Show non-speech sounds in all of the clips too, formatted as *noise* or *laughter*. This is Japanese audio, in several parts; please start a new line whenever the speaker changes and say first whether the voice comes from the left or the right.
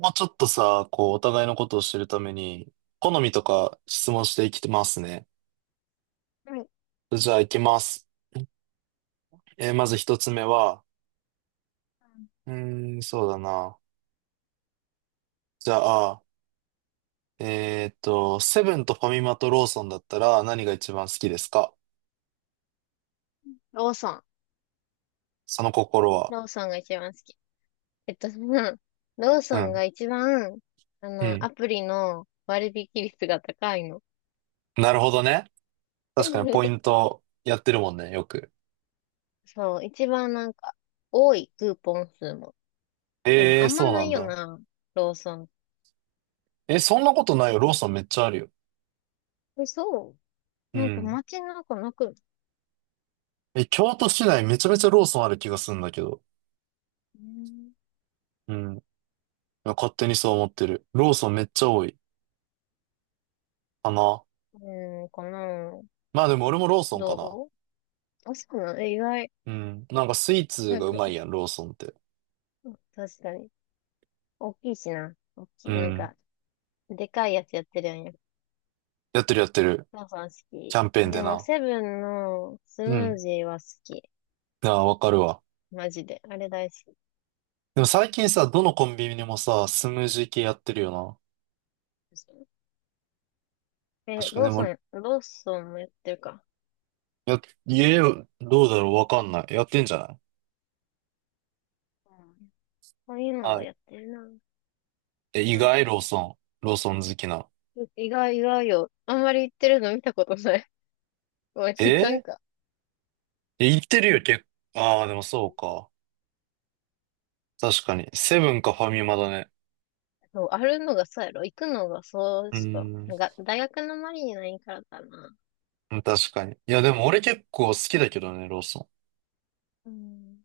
right: もうちょっとさ、こう、お互いのことを知るために、好みとか質問していきますね。
left: はい。
right: じゃあ、いきます。まず一つ目は、うーん、そうだな。じゃあ、セブンとファミマとローソンだったら何が一番好きですか？
left: ローソン。
right: その心は。
left: ローソンが一番好き。えっと、*laughs* その、ロー
right: う
left: ソン
right: ん、
left: が一番、
right: うん。
left: アプリの割引率が高いの。
right: なるほどね。確かにポイ
left: *laughs*
right: ントやってるもんね、よく。
left: そう、一番なんか、多いクーポン数も。でも、
right: え
left: あ
right: ー、
left: んま
right: そう
left: な
right: な
left: い
right: ん
left: よ
right: だ。
left: な、ローソン。
right: え、そんなことないよ。ローソンめっちゃあるよ。
left: え、そ
right: う
left: う。なんか
right: ん。
left: 街の中なく、
right: え、京都市内めちゃめちゃローソンある気がするんだけど。
left: うん、
right: うん。勝手にそう思ってる。ローソンめっちゃ多いかな。
left: うんかな。
right: まあでも俺もローソンかな。
left: どあ、そうなの。え、意外。
right: うん。なんかスイーツ
left: なん
right: がう
left: か、
right: まいやん、ローソンって。
left: 確かに。大きいしな。大き
right: う
left: い。なん
right: ん。
left: か、でかいやつやってるやん。
right: やってるやってる。
left: 母さん好
right: キ
left: き。
right: ャンペーン
left: で
right: で
left: も、
right: な。
left: セブンのス
right: う
left: ムー
right: ん。
left: ジーは好き。
right: ああ、わかるわ。
left: マジで。あれ大好きで
right: でも最近さ、どのコンビニにもさ、スムージー系やってるよな。
left: しょ。え、
right: 確かに、
left: ロ
right: で
left: ーソ
right: も、
left: ン、ローソンもやってるか。
right: や、家、どうだろうわかんない。やってんじゃない？
left: うん。こういうの
right: は
left: は
right: い。
left: やってるな。
right: え、意
left: うん。
right: 外、ローソン。ローソン好きな？
left: 意外、意外よ。あんまり行ってるの見たことない。*laughs* まあん、
right: え
left: いかん
right: え、
left: か。
right: 言ってるよ、結構。ああ、でもそうか。確かに。セブンかファミマだね。
left: そう、あるのがそうやろ。行くのがそう
right: うー
left: しか。なん
right: ん。
left: か、大学の周りにないからかな。
right: うん確かに。いや、でも俺結構好きだけどね、ローソン。
left: うん。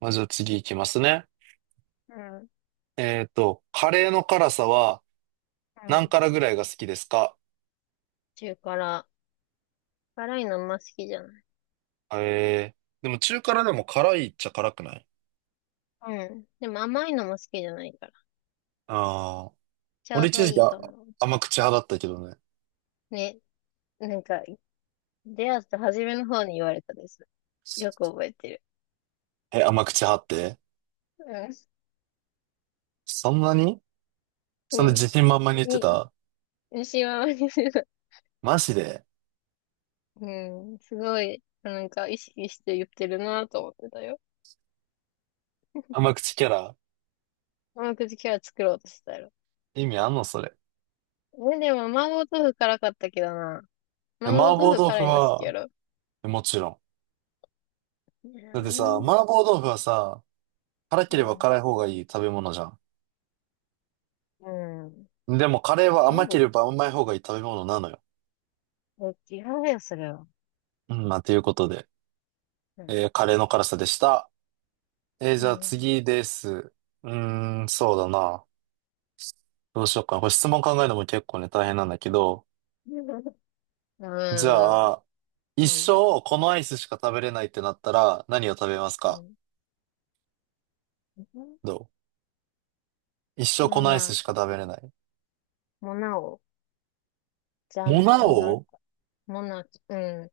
right: まあ、じゃあ次行きますね。
left: うん。
right: カレーの辛さは
left: う
right: 何
left: ん。
right: 辛ぐらいが好きですか？
left: 中辛。辛いのあんま好きじゃない。
right: えー、でも中辛でも辛いっちゃ辛くない？
left: うん。でも甘いのも好きじゃないから。
right: ああー、
left: ちょ
right: 俺
left: うど
right: 一時
left: い
right: 期
left: いと思う。
right: 甘口派だったけどね。
left: ね。なんか、出会った初めの方に言われたです。よく覚えてる。
right: え、甘口派ってそんなに
left: う
right: そんな
left: ん。
right: 自信満々に
left: う
right: 言っ
left: ん。
right: て
left: い、
right: た？
left: 牛は割にする。
right: マジで？
left: うん。すごい、なんか意識して言ってるなと思ってたよ。
right: 甘口キャラ？
left: 甘口キャラ作ろうとしてたやろ。
right: 意味あんのそれ。
left: え、でも、麻婆豆腐辛かったけどな。
right: え
left: 麻婆
right: 麻婆
left: 豆腐
right: 豆腐
left: 辛いの好きや
right: は、
left: ろ？
right: もちろん。
left: う
right: だってさ、
left: ん。
right: 麻婆豆腐はさ、辛け
left: う
right: れば
left: ん。
right: 辛い方がいい食べ物じゃん。
left: うん。
right: でもカレーは甘け
left: そ
right: れば甘い方がいい食べ物なのよ。
left: う。え、違うよ、それは。
right: うん、まあ、ということで、
left: うん。
right: カレーの辛さでした。
left: う
right: じゃあ
left: ん。
right: 次です。うーん、そうだな。どうしようかな。これ質問考えるのも結構ね、大変なんだけど。
left: うん。
right: じ
left: う
right: ゃあ、
left: ん。
right: 一
left: うん。
right: 生このアイスしか食べれないってなったら何を食べます
left: う
right: か？
left: ん。
right: どう一生こ
left: もう
right: のアイス
left: な、
right: しか食べれない。
left: もうなお。ジャ
right: モ
left: ンボ、
right: ナ
left: もなか、
right: オ？
left: もなか、うん。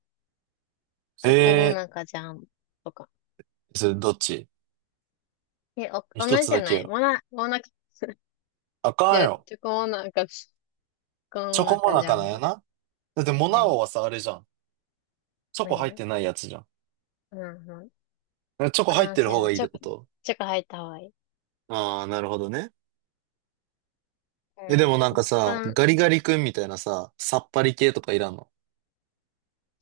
left: チョコモ
right: ええ
left: ナカジャンボとか。
right: ー、それどっち？
left: え、お、同
right: 一
left: じ
right: つ
left: じ
right: だ
left: ゃ
right: け
left: ない？
right: よ。
left: モナカ、
right: あ
left: い
right: かん
left: や、
right: よ。
left: チョコ
right: チ
left: モ
right: ョコ
left: ナ
right: モ
left: カ
right: ナ
left: ジ
right: カ
left: ャ
right: なん
left: ン
right: や
left: ボで。
right: な。だってモ
left: は
right: ナオ
left: い。
right: はさ、あれじゃん。チョコ入っ
left: 何
right: てないやつじゃん。
left: うんう
right: チョコ
left: ん。
right: 入っ
left: ああ、
right: てる
left: そう
right: 方
left: やな。
right: がいいっ
left: チ
right: て
left: ョ
right: こ
left: コ、
right: と？
left: チョコ入った方がいい。
right: ああー、なるほどね。え、でもなん
left: うん。
right: かさ、ガリガリ君みたいなさ、さっぱり系とかいらんの？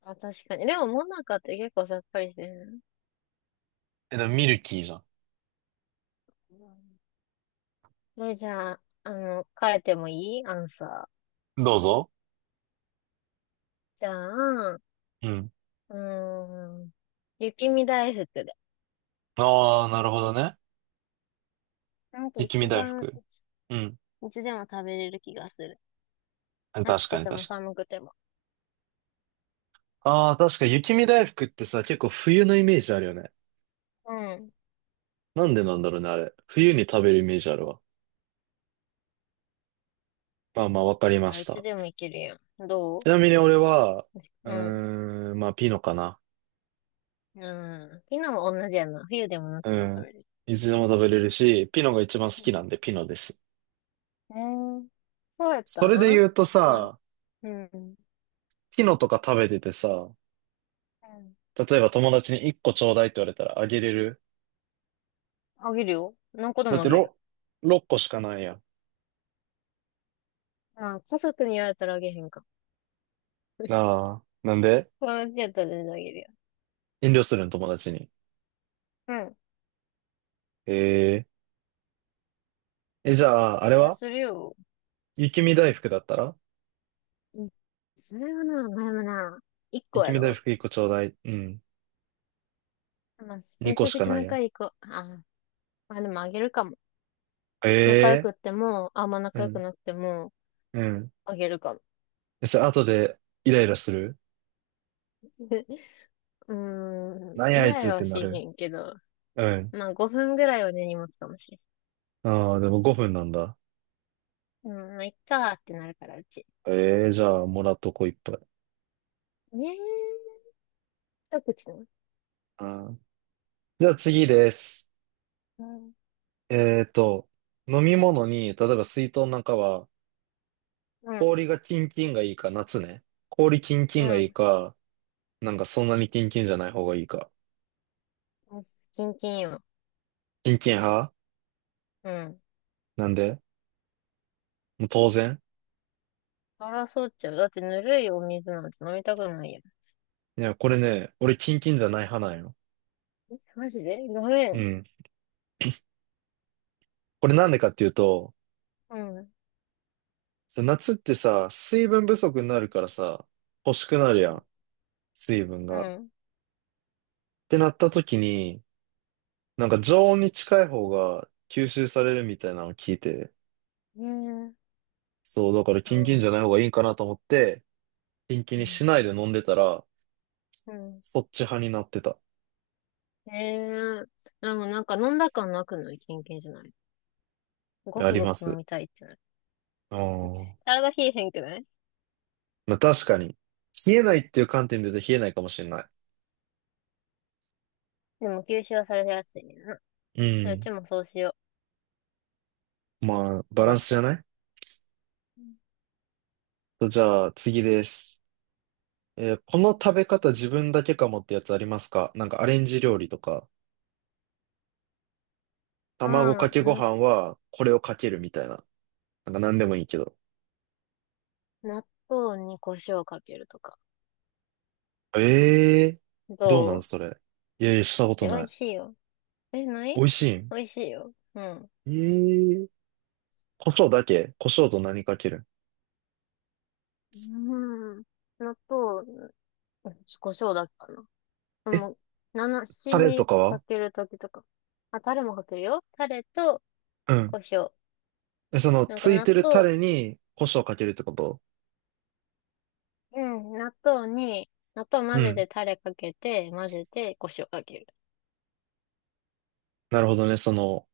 left: あ、確かに。でも、モナカって結構さっぱりしてる
right: え、でもミルキーじゃ
left: な。え、じゃあ、変えてもいいアンサー？
right: ん。どうぞ。
left: じゃあ、う
right: うん。
left: ーん。雪見大福で。
right: ああ、なるほどね。
left: なんか
right: 雪見
left: 一
right: 大
left: 番、
right: 福。うん。
left: いつでも食べれる気がする。
right: 確
left: 暑
right: か
left: く
right: に確
left: て
right: か
left: も
right: に。
left: 寒くても。
right: ああ、確かに雪見大福ってさ、結構冬のイメージあるよね。
left: うん。
right: なんでなんだろうね、あれ。冬に食べるイメージあるわ。まあまあ、わかりま
left: あ
right: し
left: いつ
right: た。
left: でもいけるやん。
right: ちなみに俺は、う
left: うん。
right: ーん、まあ、ピノかな。
left: うん。昨日も同じやな。冬でも
right: う
left: 夏でも食
right: ん。
left: べれる。
right: いつでも食べれるし、ピノが一番好
left: う
right: きな
left: ん。
right: んで、ピノです。
left: えー、そうやっ
right: そ
left: た
right: れで
left: ん。
right: 言うと
left: まあ、
right: さ、
left: うん。う
right: ピノとか食べててさ、
left: ん。
right: 例えば友達に1個ちょうだいって言われたらあげれる？
left: あげるよ。何個で
right: だっ
left: もあ
right: て
left: げる。
right: 6個しかないやん。
left: まあ、家族に言われたらあげへんか。*laughs*
right: ああ、なんで？
left: 友達やったら全然あげるよ。
right: 遠慮するん友達に。
left: うん。
right: えー、え、じゃあ、あ
left: い
right: れ
left: や、
right: は
left: するよ。
right: 雪見大福だったら
left: うん。それはな、でもな、一
right: 雪
left: 個や
right: 見大
left: ろ？
right: 福1個ちょうだい。うん。
left: まあ、
right: 2
left: め
right: 個
left: ちゃ
right: し
left: く
right: か
left: ちゃ
right: ないや
left: 仲
right: ん。
left: いい子。あ、まあでもあげるかも。仲良
right: え
left: く
right: え
left: っても、あんま仲良く
right: ー、
left: なくても、
right: うん、うん。
left: あげるかも。
right: そしたら後でイライラする？
left: *laughs* うーん、
right: なんや
left: イ
right: あい
left: ライ
right: つっ
left: ラ
right: て
left: はし
right: なる？
left: へんけど、
right: うん。
left: まあ5分ぐらいは根に持つかもしれん。
right: ああ、でも5分なんだ。
left: うん、まあ、いっかーってなるから、うち。
right: ええー、じゃあ、もらっとこういっぱい。
left: ねえ、一口なの。
right: うん。じゃあ次です。
left: うん、
right: えーと、飲み物に、例えば水筒なんかは、
left: うん、
right: 氷がキンキンがいいか、夏ね。氷キンキ
left: う
right: ンがいい
left: ん。
right: か、なんかそんなにキンキンじゃない方がいいか。
left: よし、キンキンよ。
right: キンキン派？
left: うん。
right: なんで？もう当然。
left: 争っちゃう。だってぬるいお水なんて飲みたくないやん。
right: いや、これね、俺キンキンじゃない派なんよ。
left: え、マジでごめ
right: う
left: ん。
right: ん。これなんでかっていうと、
left: うん、う
right: そう夏ってさ、水分不足になるからさ、欲しくなるや
left: ん、
right: ん。水分
left: う
right: が。っ
left: ん。ね
right: てなった時に、なんか常温に近い方が吸収されるみたいなのを聞いて、
left: え、うん、
right: そう、だからキンキンじゃない方がいいかなと思って、キンキン
left: う
right: に
left: ん、
right: しないで飲んでたら、
left: うん。
right: そっち派になってた。
left: ええ、でもなんか飲んだ感なくない？キンキンじゃない、ご
right: あ
left: く
right: り
left: ご
right: ま
left: く飲
right: す。
left: みたいってなる。
right: ああ。
left: 体冷えへんくない？
right: まあ確かに。冷えないっていう観点で言うと冷えないかもしれない。
left: でも吸収はされてやすいねんな。
right: う
left: う
right: ん。
left: ちもそうしよう。
right: まあ、バ
left: 今
right: ラン
left: 年
right: ス
left: か
right: じゃ
left: ら。
right: ない？じゃあ、次です。この食べ方自分だけかもってやつありますか？なんかアレンジ料理とか、
left: う
right: 卵か
left: ん、
right: けご飯はこれをかけるみたいな。なんか何でもいいけど。
left: 納豆に胡椒かけるとか。
right: ええー、
left: ど
right: どうなん
left: う
right: それ。いやいや、したこと
left: え、美
right: な
left: 味
right: い。
left: しいよ。え、ない？
right: 美味しいん？
left: 美味しいよ。うん。
right: ええー、胡椒だけ？胡椒と何かける？
left: うん。納豆、胡椒だっけかな。で
right: え
left: も、七
right: タレと
left: 味
right: か
left: か
right: は？
left: けるときとか。あ、タレもかけるよ。タレと
right: うん。
left: 胡椒。
right: その、
left: なんか
right: つい
left: 納
right: てるタ
left: 豆、
right: レに胡椒をかけるってこと？
left: うん、納豆に、納豆
right: う
left: 混ぜ
right: ん。
left: てタレかけて、混ぜて、胡椒かける。
right: なるほどね。その、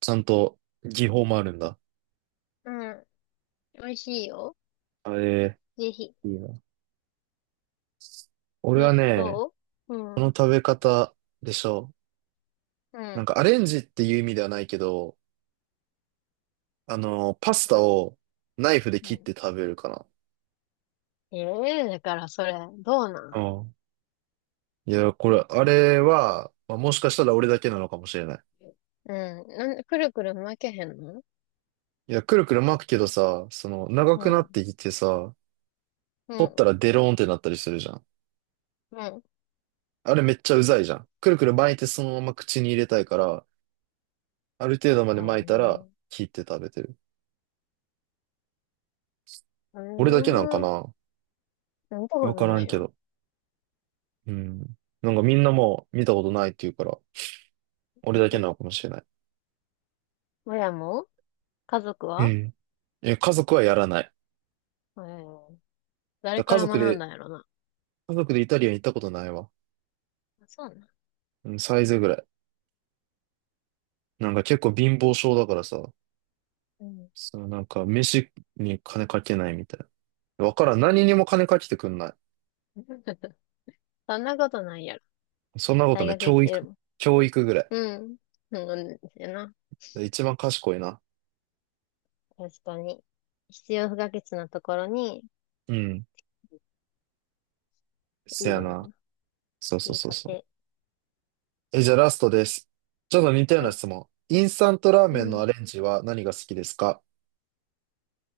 right: ちゃんと技法もあるんだ。
left: うん。美味しいよ。
right: あえ
left: ぜひ。
right: いいな。俺は
left: 納
right: ね、
left: 豆う
right: この
left: ん。
right: 食べ方でしょ？
left: う
right: なん
left: ん。
right: かアレンジっていう意味ではないけど、パス
left: う
right: タ
left: ん。
right: をナイフで
left: う
right: 切っ
left: ん。
right: て食べるかな。
left: ええ、だからそれ、どうな
right: あ
left: ん？
right: あ。いや、あれは、まあ、もしかしたら俺だけなのかもしれない。
left: うん。なんで、くるくる巻けへんの？
right: いや、くるくる巻くけどさ、その、長
left: う
right: くなっ
left: ん。
right: てきてさ、
left: う
right: 取った
left: ん。
right: らデローンってなったりするじゃん。
left: うん。
right: あれめっちゃうざいじゃん。くるくる巻いてそのまま口に入れたいから、ある程度まで
left: う
right: 巻いたら、
left: ん。
right: 切って食べてる。
left: う
right: 俺だけなんか
left: ん。うーん。
right: な？
left: 見たこと
right: わから
left: な
right: ん
left: い
right: け
left: よ。
right: ど。うん。なんかみんなもう見たことないって言うから、俺だけなのかもしれない。
left: 親も？家族
right: う
left: は？
right: ん。え、家族はやらない。
left: えー、誰
right: だ
left: か
right: 家
left: ら
right: 族
left: 学ん
right: で、
left: だんやろな。
right: 家族でイタリアン行ったことないわ。
left: あ、そうなん。
right: うん、サイズぐらい。なんか結構貧乏症だからさ、
left: うん。
right: そのなんか飯に金かけないみたいな。わからん。何にも金かけてくんな
left: *laughs* そんなことないやろ。
right: い。そんなこと
left: 大
right: ね、
left: 学行っ
right: 教
left: てる
right: 育、
left: もん。
right: 教育ぐら
left: うん。うんですよな。
right: い。一番賢いな。
left: 確かに。必要不可欠なところに、
right: うん。
left: い
right: せ
left: いじ
right: や
left: ゃない
right: な。
left: の。
right: そうそ
left: い
right: う
left: い
right: そう
left: 家
right: そ
left: 庭。
right: う。え、じゃあラストです。ちょっと似たよう
left: は
right: な
left: い。
right: 質問。インスタントラー
left: う
right: メンの
left: ん。
right: アレンジは何が好きですか？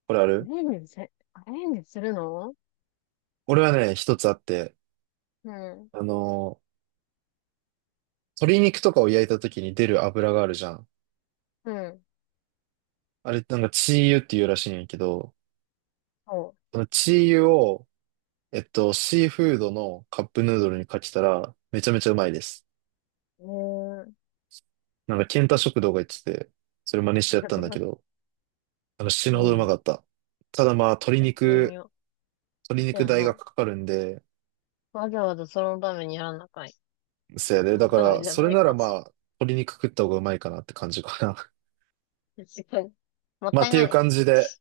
right: これある？
left: アレンジするの？
right: 俺はね、一つあって、
left: うん。
right: あのー鶏肉とかを焼いた時に出る油があるじゃん。
left: うん。
right: あれ、なんかチー油っていうらしいんやけど、
left: そ
right: そのチー油を、シーフードのカップヌードルにかけたら、めちゃめちゃうまいです。
left: う。うーん。
right: なんか、ケンタ食堂が言ってて、それ真似してやっ
left: だ
right: たん
left: か
right: だけ
left: ら、
right: ど、死ぬ
left: う
right: ほどうまか
left: ん。
right: った。ただまあ、鶏
left: やってみ
right: 肉、
left: よう。
right: 鶏
left: そう
right: 肉
left: や
right: 代が
left: な。
right: かかるんで、
left: わざわざそのためにやらなあかい。
right: せいで、
left: その
right: だか
left: ため
right: ら、
left: じゃ
right: それ
left: ない
right: な
left: か
right: ら
left: も
right: ま
left: し
right: あ、鶏肉食った方がうまいかなって感じかな。
left: れない。確かに。も
right: *laughs*
left: っ
right: まあ、
left: た
right: っ
left: い
right: ていう
left: ない。
right: 感じで、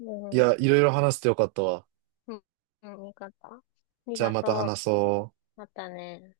left: う
right: いや、
left: ん。
right: いろいろ話してよかったわ。
left: うん。うん。よかった。あり
right: じゃあ
left: が
right: また
left: とう。
right: 話そう。
left: またね。